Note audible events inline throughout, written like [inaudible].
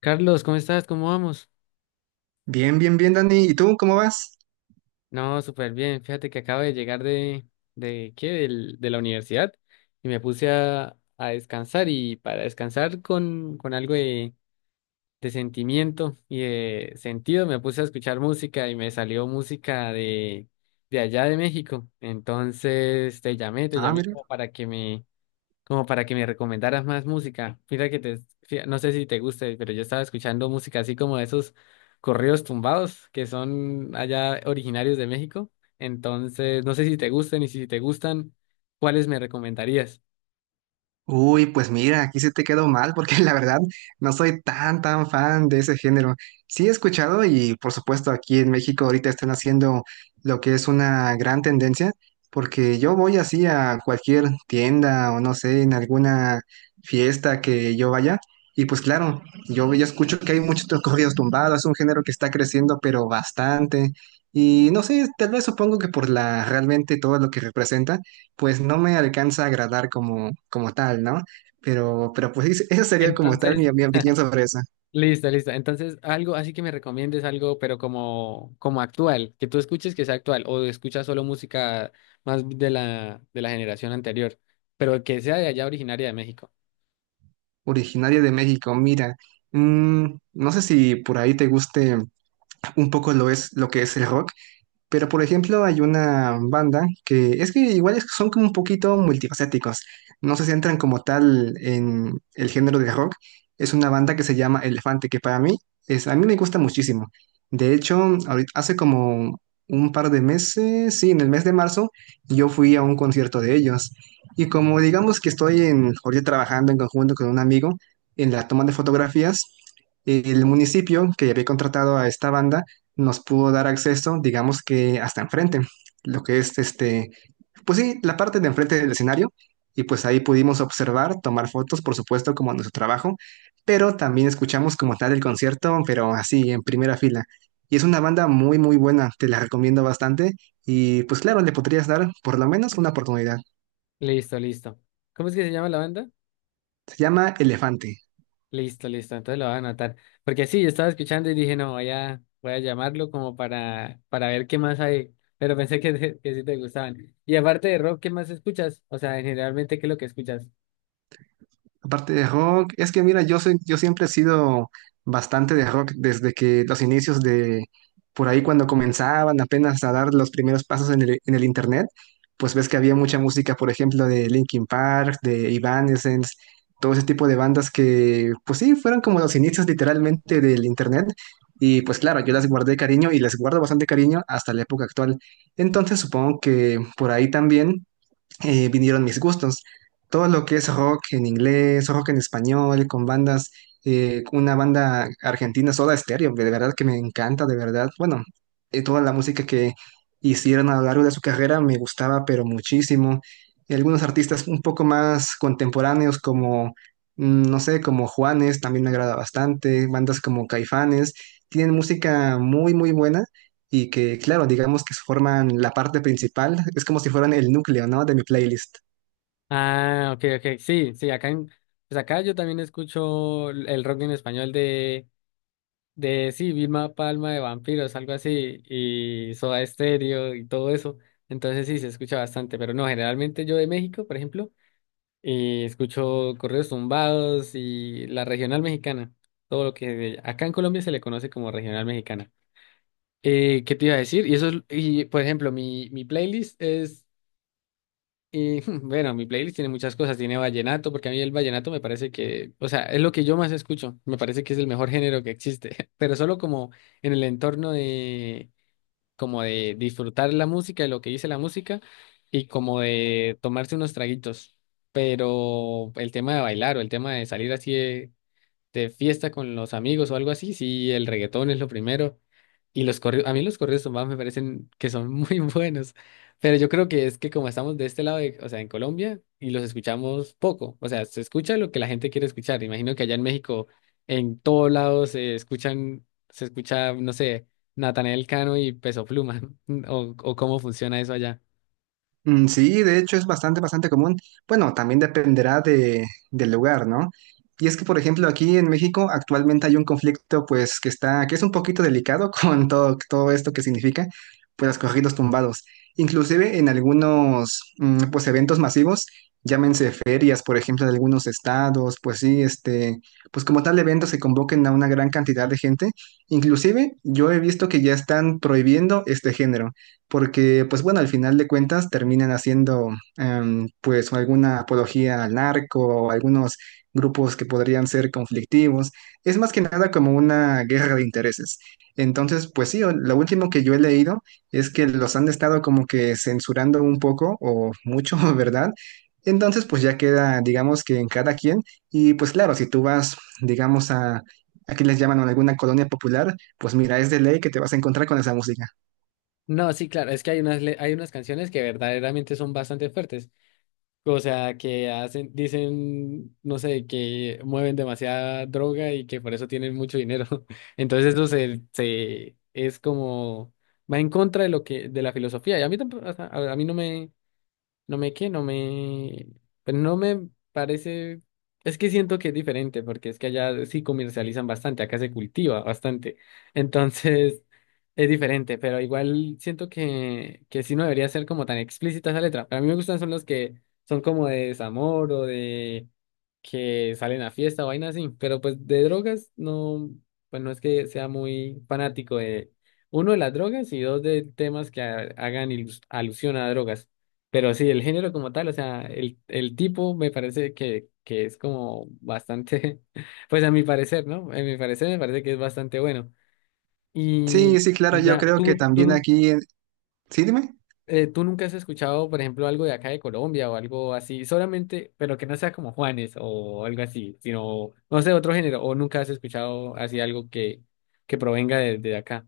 Carlos, ¿cómo estás? ¿Cómo vamos? Bien, bien, bien, Dani. ¿Y tú cómo vas? No, súper bien. Fíjate que acabo de llegar de ¿qué? De la universidad y me puse a descansar y para descansar con algo de sentimiento y de sentido me puse a escuchar música y me salió música de allá de México. Entonces te Ah, llamé mira. como para que como para que me recomendaras más música. Mira que te, no sé si te guste, pero yo estaba escuchando música así como de esos corridos tumbados que son allá originarios de México. Entonces, no sé si te gusten y si te gustan, ¿cuáles me recomendarías? Uy, pues mira, aquí se te quedó mal porque [laughs] la verdad no soy tan, tan fan de ese género. Sí he escuchado y por supuesto aquí en México ahorita están haciendo lo que es una gran tendencia porque yo voy así a cualquier tienda o no sé, en alguna fiesta que yo vaya y pues claro, yo ya escucho que hay muchos corridos tumbados, es un género que está creciendo pero bastante y no sé, tal vez supongo que por la realmente todo lo que representa. Pues no me alcanza a agradar como, tal, ¿no? Pero, pues esa sería como tal Entonces, mi opinión sobre esa. listo, listo. Entonces, algo así que me recomiendes algo, pero como, como actual, que tú escuches que sea actual o escuchas solo música más de de la generación anterior, pero que sea de allá originaria de México. Originaria de México, mira. mm, no sé si por ahí te guste un poco lo que es el rock. Pero, por ejemplo, hay una banda que es que igual son como un poquito multifacéticos. No se centran como tal en el género de rock. Es una banda que se llama Elefante, que para mí es, a mí me gusta muchísimo. De hecho, hace como un par de meses, sí, en el mes de marzo, yo fui a un concierto de ellos. Y como digamos que estoy en, ahorita trabajando en conjunto con un amigo en la toma de fotografías, el municipio que había contratado a esta banda nos pudo dar acceso, digamos que hasta enfrente, lo que es este, pues sí, la parte de enfrente del escenario, y pues ahí pudimos observar, tomar fotos, por supuesto, como nuestro trabajo, pero también escuchamos como tal el concierto, pero así, en primera fila. Y es una banda muy, muy buena, te la recomiendo bastante, y pues claro, le podrías dar por lo menos una oportunidad. Listo, listo. ¿Cómo es que se llama la banda? Se llama Elefante. Listo, listo, entonces lo voy a anotar. Porque sí, yo estaba escuchando y dije, no, voy a llamarlo como para ver qué más hay. Pero pensé que que sí te gustaban. Y aparte de rock, ¿qué más escuchas? O sea, generalmente, ¿qué es lo que escuchas? Aparte de rock, es que mira, yo siempre he sido bastante de rock desde que los inicios de por ahí cuando comenzaban apenas a dar los primeros pasos en el internet, pues ves que había mucha música, por ejemplo, de Linkin Park, de Evanescence, todo ese tipo de bandas que, pues sí, fueron como los inicios literalmente del internet. Y pues claro, yo las guardé cariño y les guardo bastante cariño hasta la época actual. Entonces supongo que por ahí también vinieron mis gustos. Todo lo que es rock en inglés, rock en español, con bandas, una banda argentina, Soda Stereo, de verdad que me encanta, de verdad. Bueno, toda la música que hicieron a lo largo de su carrera me gustaba, pero muchísimo. Y algunos artistas un poco más contemporáneos, como, no sé, como Juanes, también me agrada bastante. Bandas como Caifanes, tienen música muy, muy buena y que, claro, digamos que forman la parte principal, es como si fueran el núcleo, ¿no? De mi playlist. Ah, ok, ok, sí, sí, pues acá yo también escucho el rock en español sí, Vilma Palma de Vampiros, algo así, y Soda Stereo y todo eso. Entonces sí, se escucha bastante, pero no, generalmente yo de México, por ejemplo, y escucho correos tumbados y la regional mexicana, todo lo que acá en Colombia se le conoce como regional mexicana. ¿Qué te iba a decir? Y por ejemplo, mi playlist es, [laughs] bueno, mi playlist tiene muchas cosas, tiene vallenato, porque a mí el vallenato me parece que, o sea, es lo que yo más escucho, me parece que es el mejor género que existe, [laughs] pero solo como en el entorno como de disfrutar la música y lo que dice la música y como de tomarse unos traguitos. Pero el tema de bailar o el tema de salir así de fiesta con los amigos o algo así, sí, el reggaetón es lo primero. Y los corridos, a mí los corridos tumbados me parecen que son muy [laughs] buenos, pero yo creo que es que como estamos de este lado, o sea, en Colombia, y los escuchamos poco, o sea, se escucha lo que la gente quiere escuchar. Imagino que allá en México, en todos lados se escuchan, se escucha, no sé, Natanael Cano y Peso Pluma, [laughs] o cómo funciona eso allá. Mm, sí, de hecho es bastante, bastante común. Bueno, también dependerá de, del lugar, ¿no? Y es que, por ejemplo, aquí en México actualmente hay un conflicto, pues, que está, que es un poquito delicado [laughs] con todo, todo esto que significa, pues, los corridos tumbados. Inclusive en algunos, pues, eventos masivos, llámense ferias, por ejemplo, de algunos estados, pues sí, este, pues como tal eventos que convoquen a una gran cantidad de gente. Inclusive yo he visto que ya están prohibiendo este género porque pues bueno, al final de cuentas terminan haciendo pues alguna apología al narco o algunos grupos que podrían ser conflictivos. Es más que nada como una guerra de intereses. Entonces, pues sí, lo último que yo he leído es que los han estado como que censurando un poco o mucho, [laughs] ¿verdad? Entonces, pues ya queda, digamos que en cada quien. Y pues claro, si tú vas, digamos, a, aquí les llaman a alguna colonia popular, pues mira, es de ley que te vas a encontrar con esa música. No, sí, claro, es que hay hay unas canciones que verdaderamente son bastante fuertes. O sea, que hacen, dicen, no sé, que mueven demasiada droga y que por eso tienen mucho dinero. [laughs] Entonces eso se es como va en contra de lo que, de la filosofía. Y a mí tampoco, o sea, a mí no me, no me qué no me. Pero no me parece. Es que siento que es diferente, porque es que allá sí comercializan bastante, acá se cultiva bastante. Entonces, [laughs] es diferente, pero igual siento que sí no debería ser como tan explícita esa letra. Para mí me gustan son los que son como de desamor o de que salen a fiesta o vaina así. Pero pues de drogas, no, pues no es que sea muy fanático de uno de las drogas y dos de temas que hagan alusión a drogas. Pero sí, el género como tal, o sea, el tipo me parece que es como bastante, [laughs] pues a mi parecer, ¿no? A mi parecer me parece que es bastante bueno. Sí, Y, sí, claro, y yo ya, creo que tú, tú, también nu- aquí, sí, dime. eh, tú nunca has escuchado, por ejemplo, algo de acá de Colombia o algo así, solamente, pero que no sea como Juanes o algo así, sino, no sé, otro género, o nunca has escuchado así algo que provenga de acá.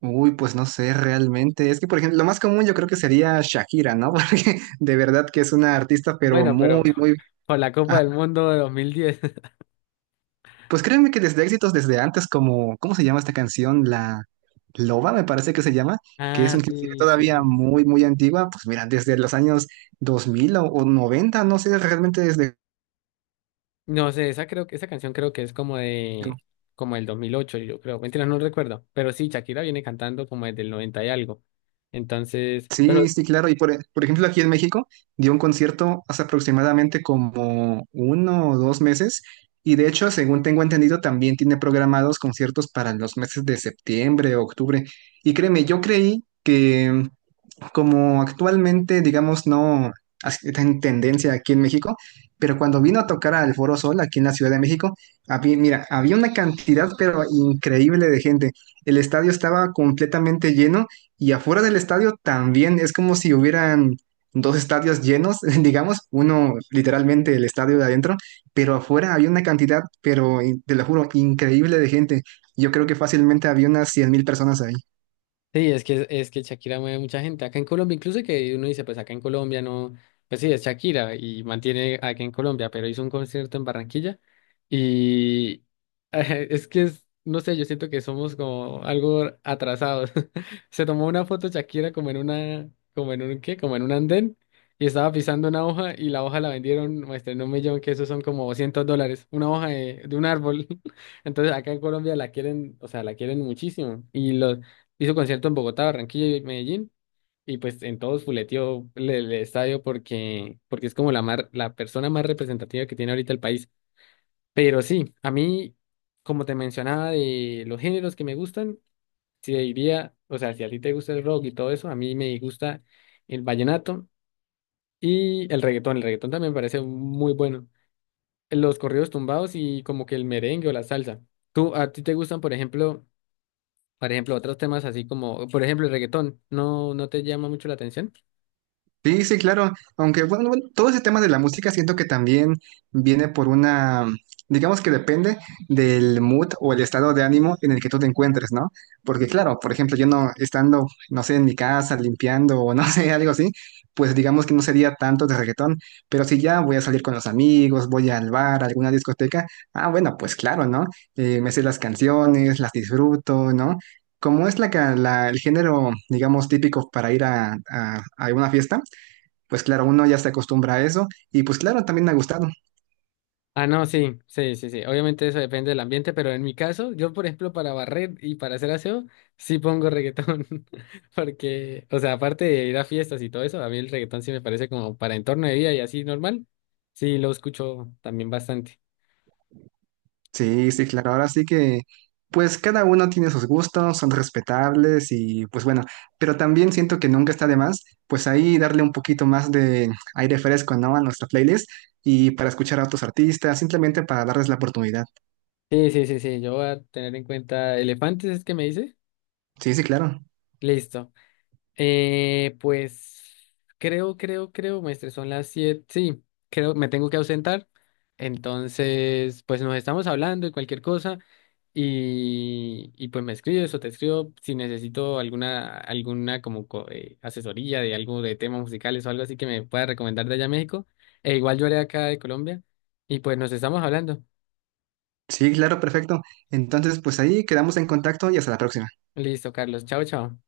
Uy, pues no sé realmente. Es que, por ejemplo, lo más común yo creo que sería Shakira, ¿no? [laughs] Porque de verdad que es una artista, pero Bueno, pero muy, muy... [laughs] por la Copa Ajá. del Mundo de 2010 [laughs] Pues créeme que desde éxitos desde antes, como, ¿cómo se llama esta canción? La Loba, me parece que se llama, que es Ah, inclusive sí, sí, todavía sí. muy, muy antigua. Pues mira, desde los años 2000 o 90, no sé realmente desde... No sé, esa creo que esa canción creo que es como de como el 2008, yo creo. Mentira, no recuerdo, pero sí Shakira viene cantando como desde el 90 y algo. Entonces, pero Sí, sí, claro. Y por, por ejemplo, aquí en México dio un concierto hace aproximadamente como uno o dos meses. Y de hecho, según tengo entendido, también tiene programados conciertos para los meses de septiembre, octubre. Y créeme, yo creí que como actualmente, digamos, no está en tendencia aquí en México, pero cuando vino a tocar al Foro Sol aquí en la Ciudad de México, había, mira, había una cantidad, pero increíble de gente. El estadio estaba completamente lleno y afuera del estadio también es como si hubieran dos estadios llenos, [laughs] digamos, uno literalmente el estadio de adentro, pero afuera había una cantidad, pero te lo juro, increíble de gente. Yo creo que fácilmente había unas 100,000 personas ahí. sí, es que Shakira mueve mucha gente. Acá en Colombia, incluso que uno dice, pues acá en Colombia no, pues sí, es Shakira y mantiene acá en Colombia, pero hizo un concierto en Barranquilla y [laughs] es que es, no sé, yo siento que somos como algo atrasados. [laughs] Se tomó una foto Shakira como en una, como en un, ¿qué? Como en un andén y estaba pisando una hoja y la hoja la vendieron, muestra, en 1.000.000, que eso son como $200, una hoja de un árbol. [laughs] Entonces acá en Colombia la quieren, o sea, la quieren muchísimo y los hizo concierto en Bogotá, Barranquilla y Medellín. Y pues en todos fuleteó el estadio porque, porque es como la persona más representativa que tiene ahorita el país. Pero sí, a mí, como te mencionaba, de los géneros que me gustan, si diría, o sea, si a ti te gusta el rock y todo eso, a mí me gusta el vallenato y el reggaetón. El reggaetón también me parece muy bueno. Los corridos tumbados y como que el merengue o la salsa. ¿Tú, a ti te gustan, por ejemplo? Por ejemplo, otros temas así como, por ejemplo, el reggaetón, ¿no, no te llama mucho la atención? Sí, sí, claro. Aunque, bueno, bueno, todo ese tema de la música siento que también viene por una, digamos que depende del mood o el estado de ánimo en el que tú te encuentres, ¿no? Porque, claro, por ejemplo, yo no estando, no sé, en mi casa limpiando o no [laughs] sé, algo así, pues digamos que no sería tanto de reggaetón. Pero si ya voy a salir con los amigos, voy al bar, a alguna discoteca, ah, bueno, pues claro, ¿no? Me sé las canciones, las disfruto, ¿no? Como es la, el género, digamos, típico para ir a, a una fiesta, pues claro, uno ya se acostumbra a eso y pues claro, también me ha gustado. Ah, no, sí, sí, sí, sí. Obviamente eso depende del ambiente, pero en mi caso, yo, por ejemplo, para barrer y para hacer aseo, sí pongo reggaetón. [laughs] Porque, o sea, aparte de ir a fiestas y todo eso, a mí el reggaetón sí me parece como para entorno de vida y así normal. Sí, lo escucho también bastante. Sí, sí, claro. Ahora sí que, pues cada uno tiene sus gustos, son respetables y pues bueno, pero también siento que nunca está de más, pues ahí darle un poquito más de aire fresco, ¿no? A nuestra playlist y para escuchar a otros artistas, simplemente para darles la oportunidad. Sí, sí, sí, sí. Yo voy a tener en cuenta elefantes, es que me dice. Sí, sí, claro. Listo. Pues creo, maestre, son las 7. Sí, creo, me tengo que ausentar. Entonces, pues nos estamos hablando y cualquier cosa. Y pues me escribes o te escribo si necesito alguna como asesoría de algo de temas musicales o algo así que me pueda recomendar de allá a México. E igual yo haré acá de Colombia. Y pues nos estamos hablando. Sí, claro, perfecto. Entonces, pues ahí quedamos en contacto y hasta la próxima. Listo, Carlos. Chao, chao.